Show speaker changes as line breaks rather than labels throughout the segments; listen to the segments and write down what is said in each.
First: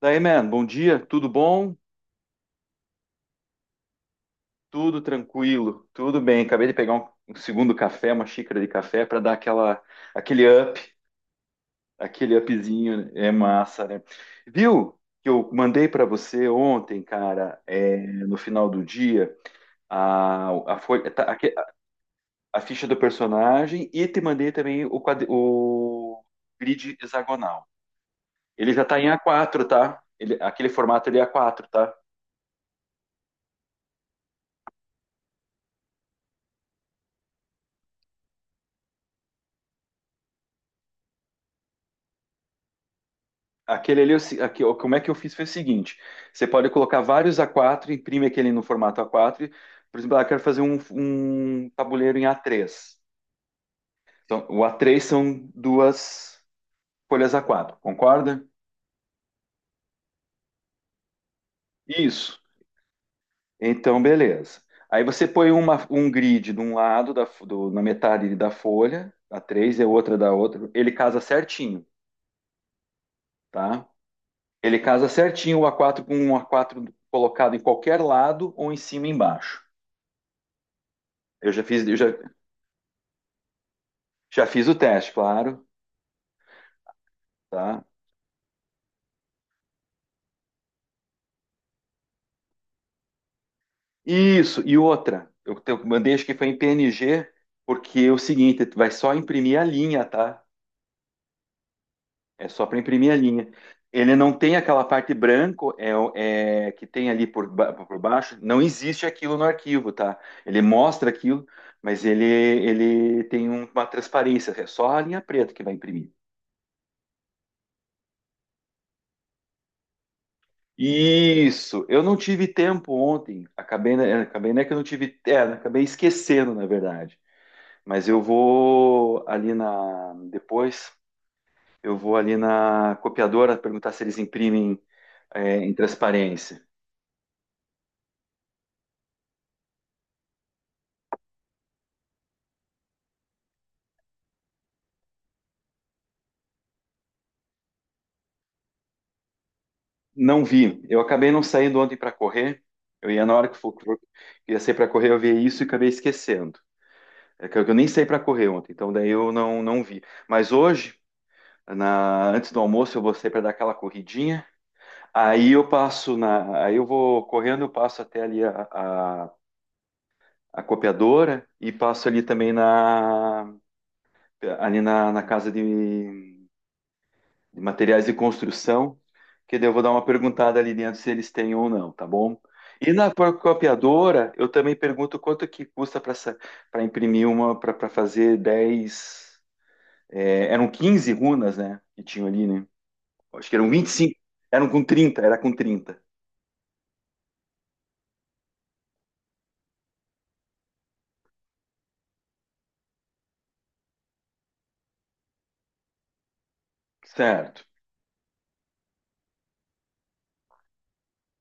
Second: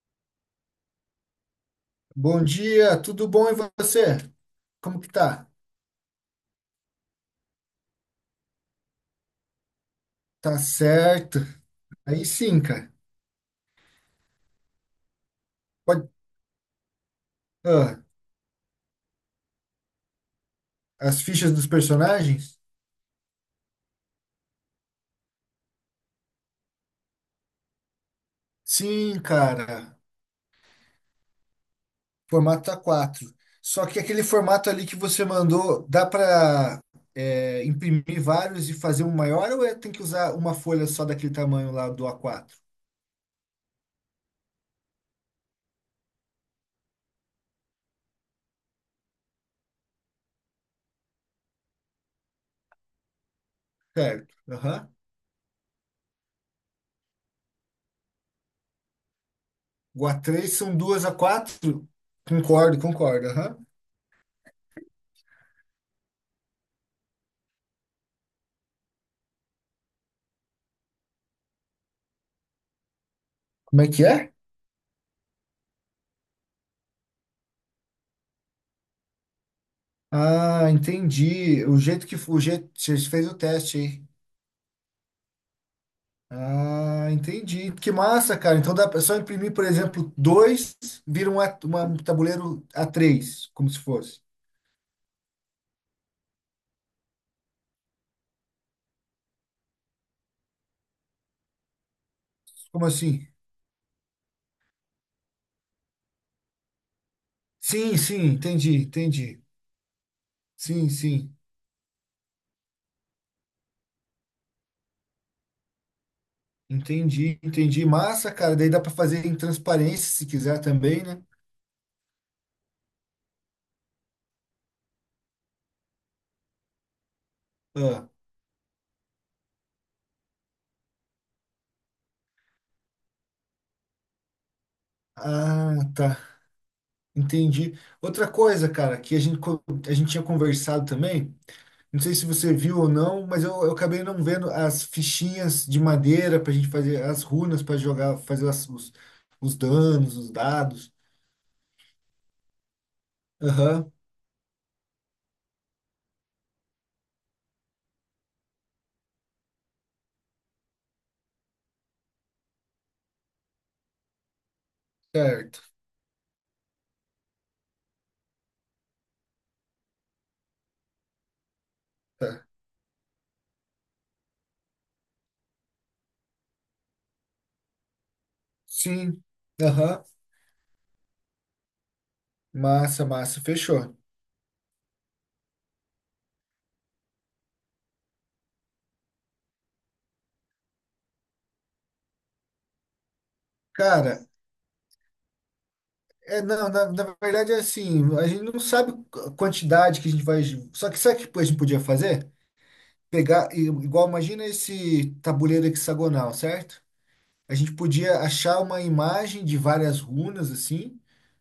Daí, man, bom dia, tudo bom?
Bom dia, tudo bom e você? Como
Tudo
que tá?
tranquilo, tudo bem. Acabei de pegar um segundo café, uma xícara de café para dar aquele
Tá
up,
certo. Aí
aquele
sim, cara.
upzinho, é massa, né? Viu que eu mandei para
Pode...
você ontem, cara,
ah,
no final do dia, a, folha-
As
tá,
fichas
aque-
dos personagens?
a ficha do personagem e te mandei também o grid hexagonal. Ele já tá em
Sim,
A4,
cara.
tá? Aquele formato ele é A4, tá?
Formato A4. Só que aquele formato ali que você mandou, dá pra imprimir vários e fazer um maior, ou tem que usar uma folha só daquele tamanho lá do A4?
Aquele ali, eu se- aqui, ó, como é que eu fiz foi o seguinte: você pode colocar vários A4, imprime aquele no formato A4. Por exemplo, eu quero fazer um tabuleiro em A3.
Certo.
Então, o
Aham.
A3 são duas folhas A4, concorda?
O A3 são duas A4.
Isso.
Concordo, concordo. Aham.
Então, beleza. Aí você põe um grid de um lado, na metade da folha, A3 e a outra da outra. Ele casa certinho,
Como
tá?
é que é?
Ele casa certinho o A4 com um A4 colocado em qualquer lado ou em cima e embaixo.
Ah,
Eu já
entendi. O
fiz, eu já
jeito que o jeito você fez o teste, hein?
Já fiz o teste, claro,
Ah, entendi.
tá?
Que massa, cara. Então dá pra só imprimir, por exemplo, dois, vira um, um tabuleiro A3, como se fosse.
Isso, e outra, eu mandei acho que foi em PNG, porque é o seguinte, tu vai só imprimir a linha, tá? É só para
Como
imprimir a
assim?
linha. Ele não tem aquela parte branco que tem ali
Sim,
por
sim,
baixo, não
entendi,
existe aquilo
entendi.
no arquivo, tá? Ele
Sim,
mostra
sim,
aquilo, mas ele tem uma transparência, é só a linha preta que vai imprimir.
entendi, entendi. Massa, cara. Daí dá pra fazer em transparência se quiser também, né?
Isso, eu não tive tempo ontem, acabei, né, que eu não tive, é, acabei esquecendo, na verdade. Mas
Ah,
eu vou ali na. Depois, eu vou ali na copiadora perguntar se eles imprimem
ah,
em
tá.
transparência.
Entendi. Outra coisa, cara, que a gente tinha conversado também. Não sei se você viu ou não, mas eu acabei não vendo as fichinhas de madeira para a gente fazer as runas para jogar, fazer os danos, os
Não vi.
dados.
Eu acabei não saindo ontem para correr. Eu ia na hora que
Aham,
ia sair para correr, eu vi isso e acabei esquecendo. É que eu nem saí para correr ontem, então daí eu não vi. Mas hoje, antes do almoço, eu vou sair para dar aquela corridinha. Aí
certo.
eu passo na. Aí eu vou correndo, eu passo até ali a, a copiadora e passo ali
Tá.
também na ali na casa de materiais de construção,
Sim,
que daí eu vou dar uma
aham.
perguntada ali dentro se eles têm ou não, tá bom? E
Massa,
na
massa, fechou.
copiadora, eu também pergunto quanto que custa para imprimir para fazer 10 eram 15 runas, né? Que tinham ali, né? Acho que eram 25.
Cara,
Era com 30.
não, na verdade é assim, a gente não sabe a quantidade que a gente vai. Só que sabe o que a gente podia fazer? Pegar, igual, imagina esse tabuleiro hexagonal, certo? A
Certo.
gente podia achar uma imagem de várias runas assim,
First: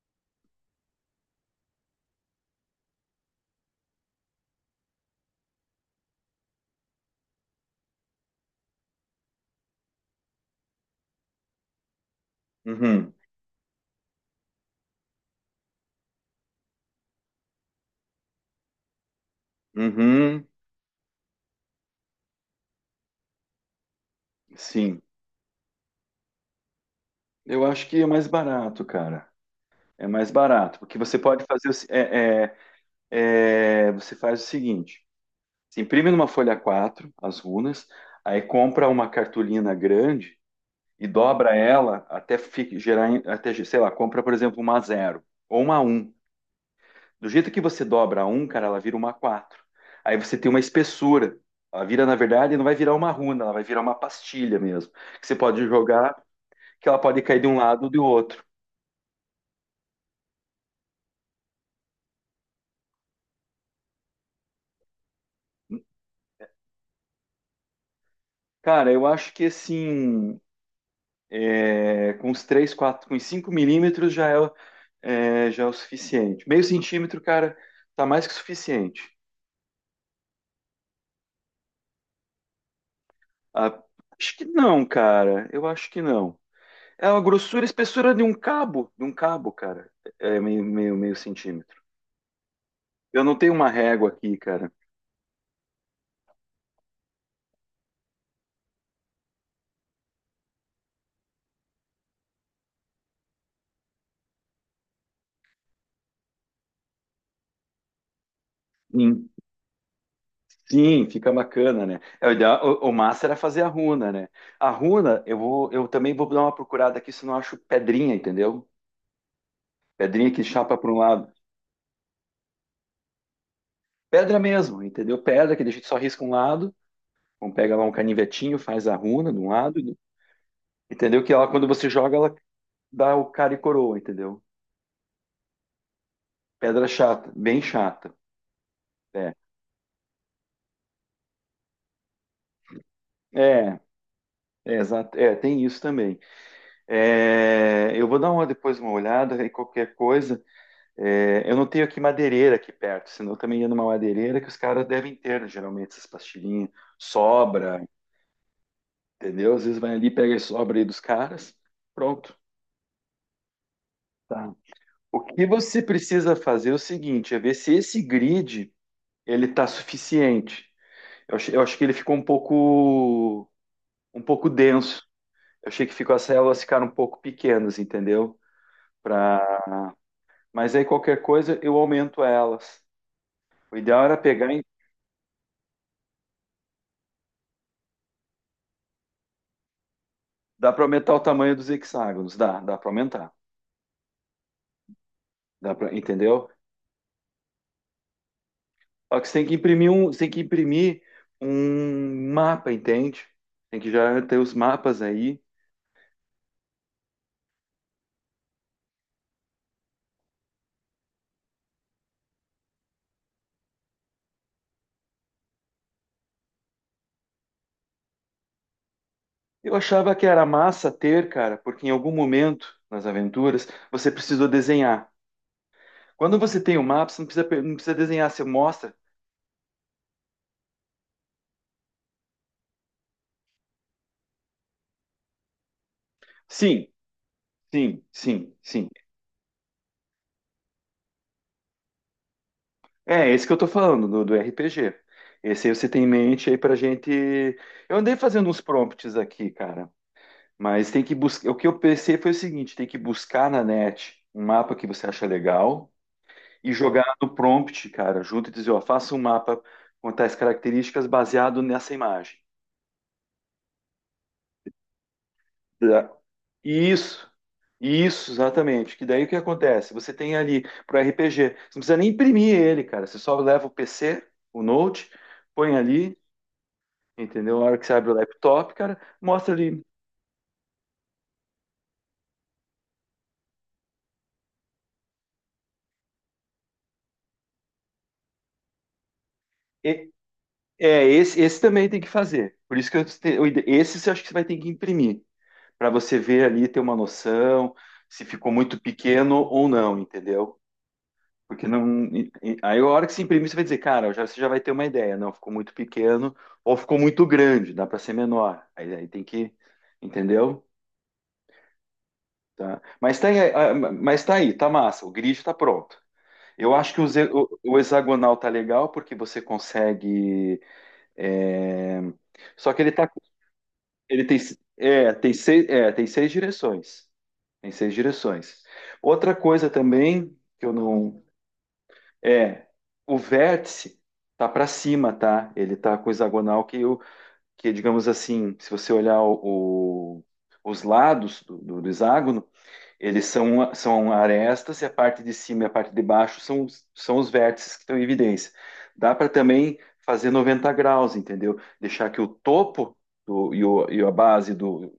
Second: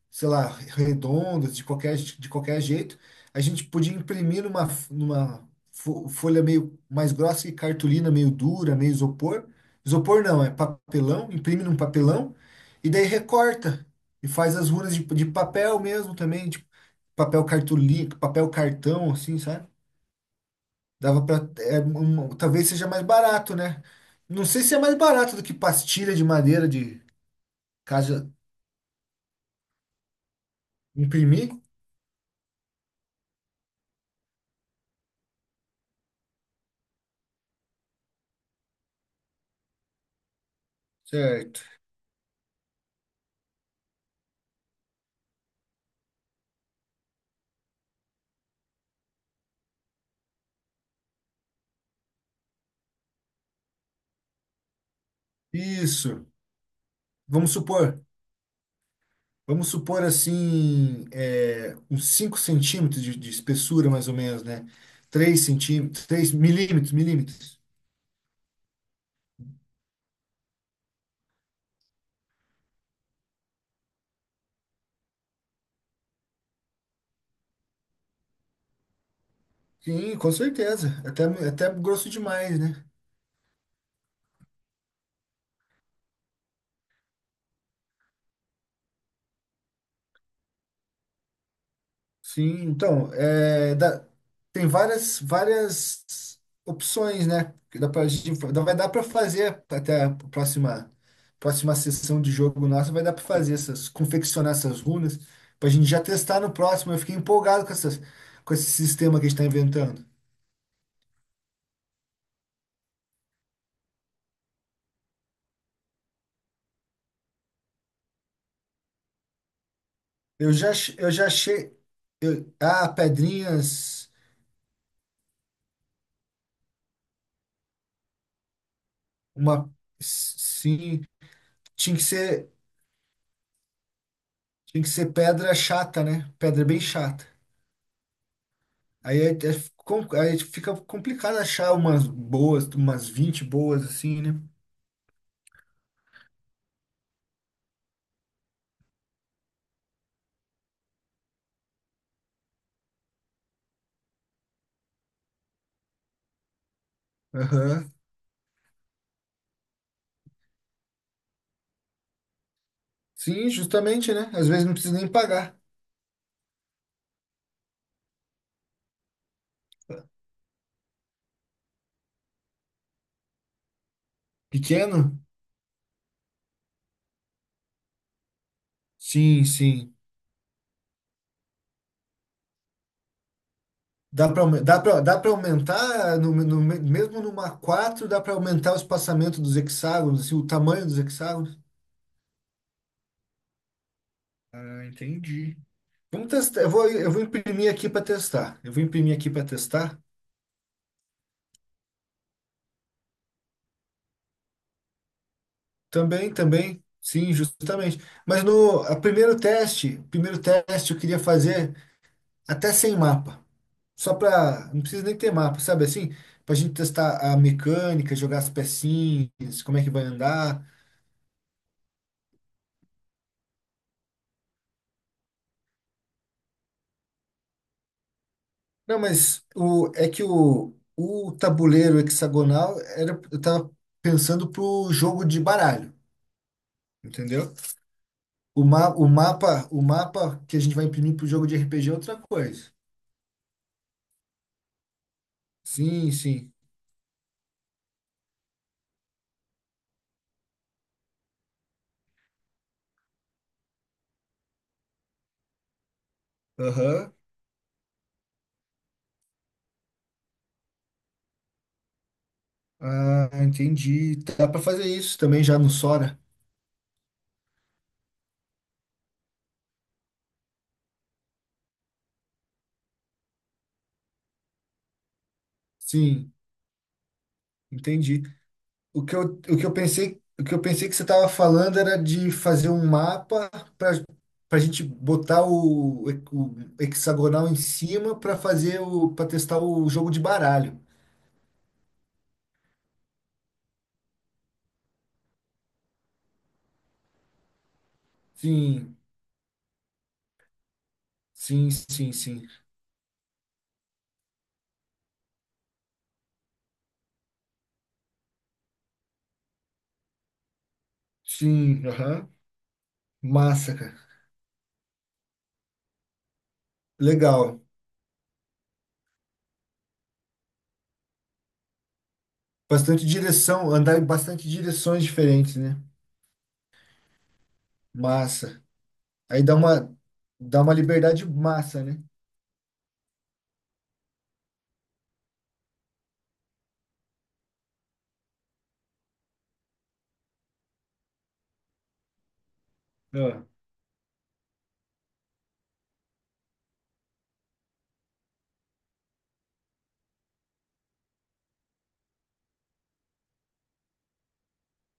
sei lá, redondas, de qualquer jeito. A gente podia imprimir numa folha meio mais grossa e cartolina meio dura, meio isopor. Isopor não, é papelão, imprime num papelão e daí
Uhum.
recorta e faz as runas de papel mesmo também, tipo papel cartolina, papel cartão assim, sabe?
Uhum.
Dava para talvez seja mais barato, né? Não sei se é mais
Sim.
barato do que pastilha de madeira de.
Eu acho que é mais
Caso
barato, cara. É mais barato, porque você pode
imprimir,
fazer. O se- É, você faz o seguinte: Você imprime numa folha quatro as runas, aí compra uma cartolina grande e dobra
certo.
ela até gerar, até, sei lá, compra, por exemplo, uma zero ou uma um. Do jeito que você dobra a 1, cara, ela vira uma quatro. Aí você tem uma espessura. Ela vira, na verdade, não vai virar uma runa, ela vai virar uma pastilha mesmo. Que você pode jogar,
Isso.
que ela pode cair de
Vamos
um lado ou do
supor,
outro.
vamos supor assim, uns 5 centímetros de espessura, mais ou menos, né? 3 centímetros, 3 milímetros.
Cara, eu acho que assim, com os 3 4 com os 5 milímetros já é, já é o suficiente. Meio centímetro, cara, tá mais que suficiente.
Sim, com certeza. Até grosso demais, né?
Ah, acho que não, cara. Eu acho que não. É a grossura, a espessura de um cabo, cara. É meio centímetro.
Sim, então,
Eu não tenho uma régua aqui,
tem
cara.
várias, várias opções, né? que Dá pra, gente- dá- Vai dar para fazer até a próxima, próxima sessão de jogo nossa, vai dar para fazer essas, confeccionar essas runas, para a gente já testar no próximo. Eu fiquei empolgado com essas, com esse sistema que
Sim,
a gente está inventando.
sim, fica bacana, né? É, o, ideal- o O massa era fazer a runa, né? A runa, eu vou, eu também vou dar uma procurada aqui se não acho pedrinha, entendeu? Pedrinha que
Eu já,
chapa para
ach-
um
eu já
lado.
achei, ah, pedrinhas,
Pedra mesmo, entendeu? Pedra que a gente só risca um lado. Então pega lá um canivetinho, faz a runa de um
uma,
lado,
sim,
entendeu? Que ela, quando você
tinha que
joga, ela
ser,
dá o cara e coroa, entendeu?
tinha que ser pedra chata, né? Pedra bem
Pedra
chata.
chata, bem chata.
Aí é,
É,
é aí fica complicado achar umas boas, umas 20
é,
boas assim, né?
Exato, é, tem isso também. É, eu vou dar depois uma olhada e qualquer coisa. É, eu não tenho aqui madeireira aqui perto, senão eu também ia numa madeireira que os caras devem ter, né, geralmente, essas pastilhinhas. Sobra,
Aham.
entendeu? Às vezes vai ali, pega e sobra aí dos caras. Pronto.
Sim, justamente, né? Às
Tá.
vezes não precisa nem
O que
pagar.
você precisa fazer é o seguinte, é ver se esse grid ele tá suficiente. Eu acho que ele ficou um pouco denso.
Pequeno?
Eu achei que ficou As células ficaram um pouco pequenas, entendeu?
Sim,
Pra...
sim.
Mas aí qualquer coisa eu aumento elas. O ideal era
Dá para
pegar e
dá para dá para aumentar mesmo numa 4 dá para aumentar o espaçamento dos hexágonos, assim, o
dá para
tamanho dos
aumentar o tamanho
hexágonos.
dos hexágonos, dá para aumentar,
Ah, entendi.
dá para,
Vamos
entendeu?
testar. Eu vou imprimir aqui para testar. Eu vou imprimir
Só que
aqui
você
para
tem que imprimir
testar.
você tem que imprimir um mapa, entende? Tem que já ter os mapas aí.
Também, também, sim, justamente. Mas no a primeiro teste eu queria fazer até sem mapa. Só para, não precisa nem ter mapa, sabe assim? Pra gente testar a mecânica, jogar as pecinhas,
Eu
como é que vai
achava que era
andar.
massa ter, cara, porque em algum momento nas aventuras você precisou desenhar. Quando você tem o mapa, você não precisa, não precisa desenhar, você mostra.
Não, mas o é que o tabuleiro hexagonal era eu tava pensando pro jogo de baralho,
Sim,
entendeu?
sim, sim,
O,
sim.
ma, o mapa, o mapa que a gente vai imprimir pro jogo de RPG é outra coisa.
É esse que eu tô falando, do RPG. Esse aí você tem em
Sim,
mente
sim.
aí pra gente. Eu andei fazendo uns prompts aqui, cara. Mas tem que buscar. O que eu pensei foi o seguinte: tem que buscar na net um mapa que você acha legal e jogar
Aham.
no prompt, cara, junto e dizer, ó, faça um mapa com tais características baseado nessa imagem.
Ah, entendi. Dá para fazer isso também já no
Tá?
Sora?
Isso, isso, exatamente. Que daí o que acontece? Você tem ali para RPG, você não precisa nem imprimir ele, cara. Você só leva o PC, o Note, põe ali,
Sim,
entendeu? Na hora que você abre o
entendi.
laptop, cara,
O que eu,
mostra ali.
o que eu pensei que você estava falando era de fazer um mapa para para a gente botar o hexagonal em cima para testar o
E-
jogo de baralho.
esse também tem que fazer. Por isso que eu, te- eu ide- esse você acha que você vai ter que imprimir, para você ver ali, ter uma noção se ficou muito
Sim,
pequeno ou não, entendeu? Porque
sim,
não.
sim, sim.
Aí a hora que se imprimir, você vai dizer, cara, já, você já vai ter uma ideia. Não, ficou muito pequeno ou ficou muito grande, dá para ser menor. Aí tem que. Entendeu?
Sim, aham.
Tá. Mas tá, aí, ah,
Massa, cara.
mas tá aí, tá massa. O grid tá pronto. Eu acho que
Legal.
o hexagonal tá legal porque você consegue. é, Só que ele
Bastante
tá.
direção, andar em
Ele tem,
bastante direções diferentes, né?
tem seis direções. Tem seis direções.
Massa.
Outra
Aí dá
coisa
uma
também
dá
que eu
uma
não.
liberdade massa, né?
É, o vértice tá para cima, tá? Ele tá com o hexagonal que digamos assim, se você olhar os lados do hexágono, eles
Ah,
são arestas e a parte de cima e a parte de baixo são são os vértices que estão em evidência. Dá para também fazer 90 graus, entendeu? Deixar que o topo do, e, o, e a base do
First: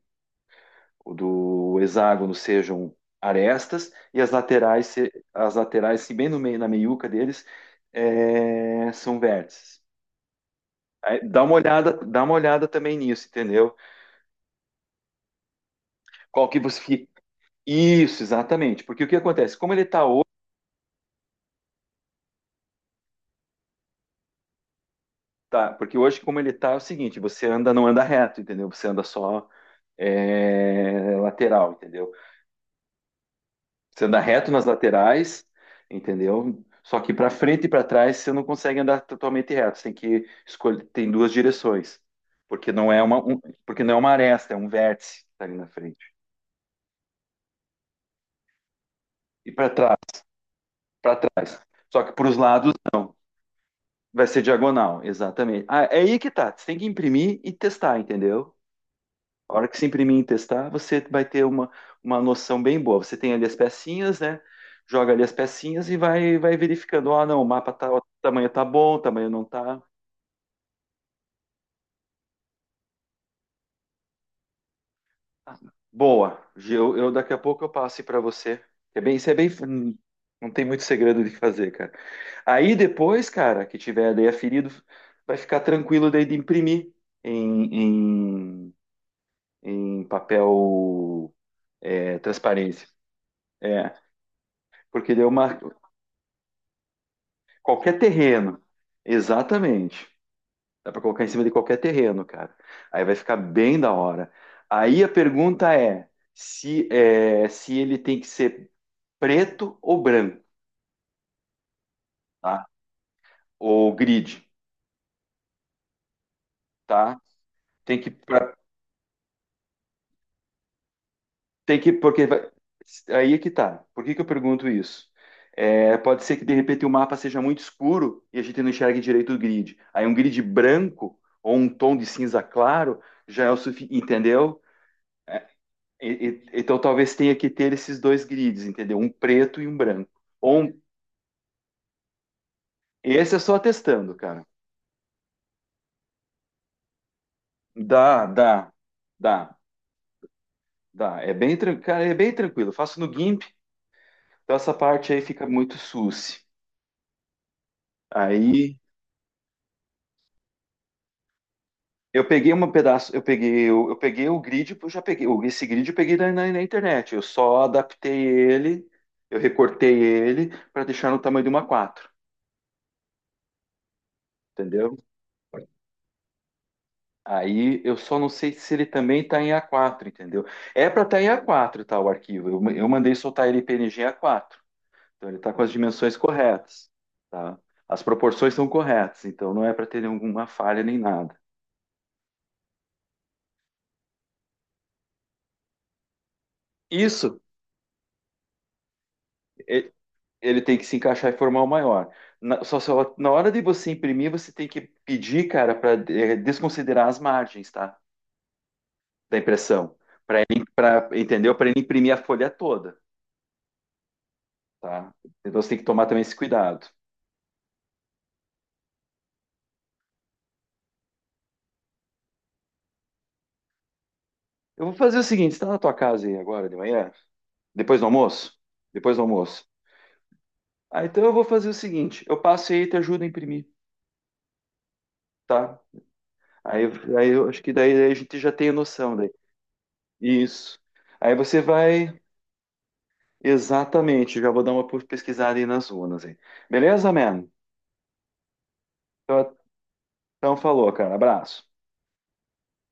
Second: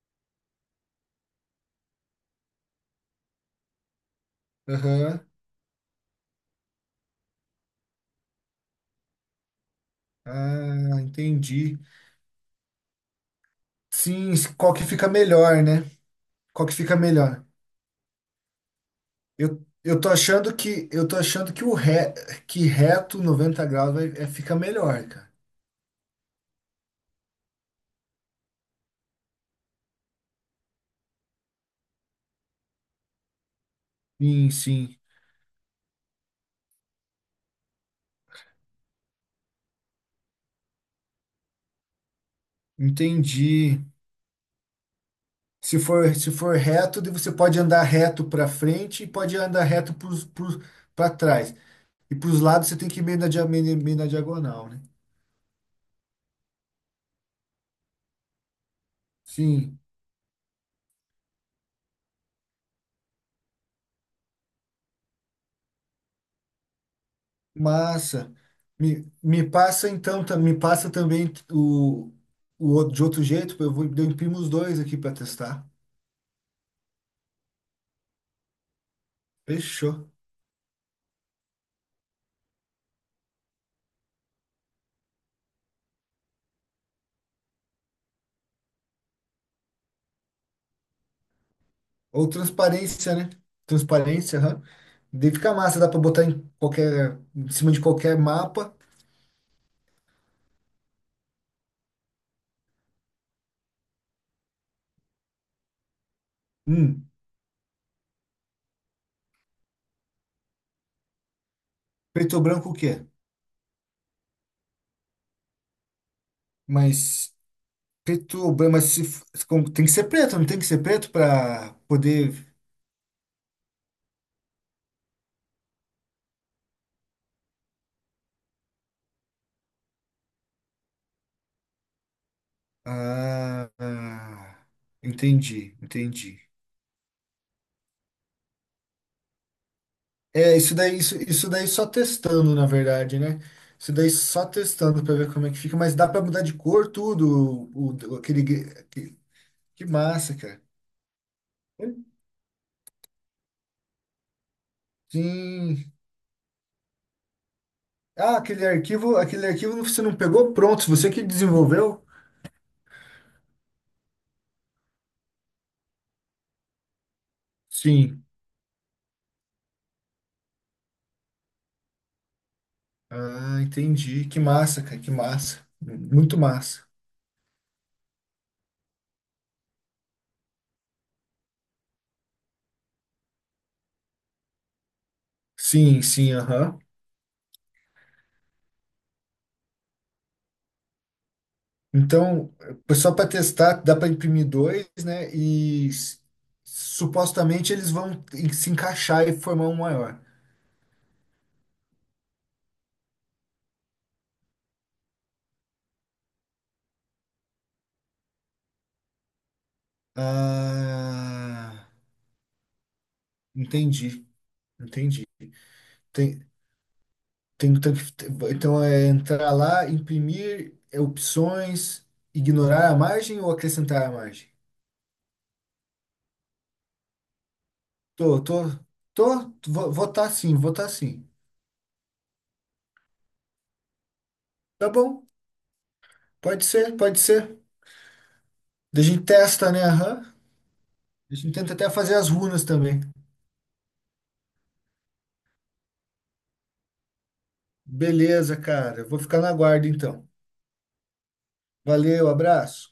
o do hexágono sejam arestas e
aham.
as laterais, se bem no meio, na meiuca deles, são vértices.
Ah,
Aí,
entendi.
dá uma olhada também nisso, entendeu?
Sim, qual que fica melhor, né?
Qual que
Qual que
você
fica
fica...
melhor?
Isso, exatamente. Porque o que acontece? Como ele
Eu
está
tô
hoje,
achando que eu tô achando que reto 90 graus fica melhor, cara.
tá, porque hoje como ele está é o seguinte, você anda, não anda reto, entendeu? Você anda só lateral, entendeu? Você anda reto
Sim,
nas
sim.
laterais, entendeu? Só que para frente e para trás você não consegue andar totalmente reto. Você tem que escolher, tem duas direções, porque não é uma, um-
Entendi.
porque não é uma aresta, é um vértice que tá ali na
Se
frente.
for se for reto, daí você pode andar reto para frente e pode
E
andar
para
reto
trás,
para
para
trás.
trás. Só que
E
para
para
os
os lados
lados
você tem que ir
não.
meio na
Vai ser
diagonal, né?
diagonal, exatamente. Ah, é aí que tá. Você tem que imprimir e testar, entendeu? A hora que
Sim.
você imprimir e testar, você vai ter uma noção bem boa. Você tem ali as pecinhas, né? Joga ali as pecinhas e vai verificando. Ah, não, o mapa tá, o
Massa.
tamanho tá bom, o
Me,
tamanho não
me
tá.
passa então, me passa também o outro, de outro jeito, eu imprimo os dois aqui para
Ah,
testar.
boa. Eu daqui a pouco eu passo para você. Isso é bem,
Fechou.
não tem muito segredo de fazer, cara. Aí depois, cara, que tiver daí aferido, vai ficar tranquilo daí de imprimir em, em, em papel
Ou
transparência.
transparência, né?
É,
Transparência, aham.
porque deu
Daí fica
uma.
massa, dá para botar em cima de
Qualquer
qualquer
terreno.
mapa.
Exatamente. Dá para colocar em cima de qualquer terreno, cara. Aí vai ficar bem da hora. Aí a pergunta é
Hum,
se ele tem que ser preto ou branco,
Preto ou
tá?
branco o quê?
Ou grid, tá?
Mas
Tem que,
preto
pra-
ou branco, mas se, f- se com- tem que ser preto, não tem que ser preto para
tem que, porque
poder.
vai- aí é que tá. Por que que eu pergunto isso? É, pode ser que de repente o mapa seja muito escuro e a gente não enxergue direito o grid. Aí um grid branco ou um tom de cinza claro já é o
Ah,
suficiente,
ah,
entendeu?
entendi, entendi.
Então talvez tenha que ter esses dois grids, entendeu? Um preto e um branco.
É,
Ou
isso
um.
daí, isso daí só testando, na verdade,
Esse é
né?
só
Isso daí
testando, cara.
só testando para ver como é que fica, mas dá para mudar de cor tudo,
Dá, dá,
que,
dá,
que massa, cara.
dá. É bem, cara, é bem tranquilo. Eu faço no GIMP, então essa parte aí fica muito
Sim.
susse.
Ah, aquele
Aí
arquivo, aquele arquivo você não pegou pronto, você que desenvolveu?
eu peguei um pedaço, eu peguei o grid, eu já peguei, o- esse grid eu peguei na internet. Eu só adaptei
Sim.
ele, eu recortei ele para deixar no tamanho de uma quatro,
Ah, entendi. Que massa,
entendeu?
cara, que massa. Muito massa.
Aí eu só não sei se ele também está em A4, entendeu? É para estar em A4, tá, o arquivo. Eu mandei soltar ele em PNG em A4. Então ele está com as
Sim,
dimensões
sim, aham.
corretas, tá? As proporções são corretas, então não é para ter nenhuma falha nem nada.
Então, só para testar, dá para imprimir dois, né? E
Isso,
supostamente eles vão se encaixar e formar um
e-
maior.
ele tem que se encaixar e formar o maior. Na hora de você imprimir, você tem que pedir, cara, para desconsiderar as margens, tá? Da impressão, para ele, pra, entendeu? Para ele
Ah,
imprimir a folha toda,
entendi,
tá?
entendi.
Então você tem que tomar também esse
Tem,
cuidado.
tem, um tanque- então é entrar lá, imprimir, opções, ignorar a margem ou acrescentar a margem?
Eu vou fazer o seguinte, você está na tua casa aí agora de manhã? Depois do
Tô,
almoço?
tô,
Depois do
tô,
almoço.
vou tá sim, vou tá
Ah, então
sim.
eu vou fazer o seguinte, eu passo aí e te ajudo a imprimir,
Tá bom,
tá?
pode
Aí,
ser, pode
aí eu
ser.
acho que daí a gente já tem a
Daí a
noção
gente
daí.
testa, né? Aham.
Isso.
A
Aí
gente
você
tenta até fazer
vai,
as runas também.
exatamente, já vou dar uma pesquisada aí nas urnas aí. Beleza, man?
Beleza, cara. Eu vou ficar na
Então,
guarda então.
então falou, cara. Abraço.
Valeu, abraço.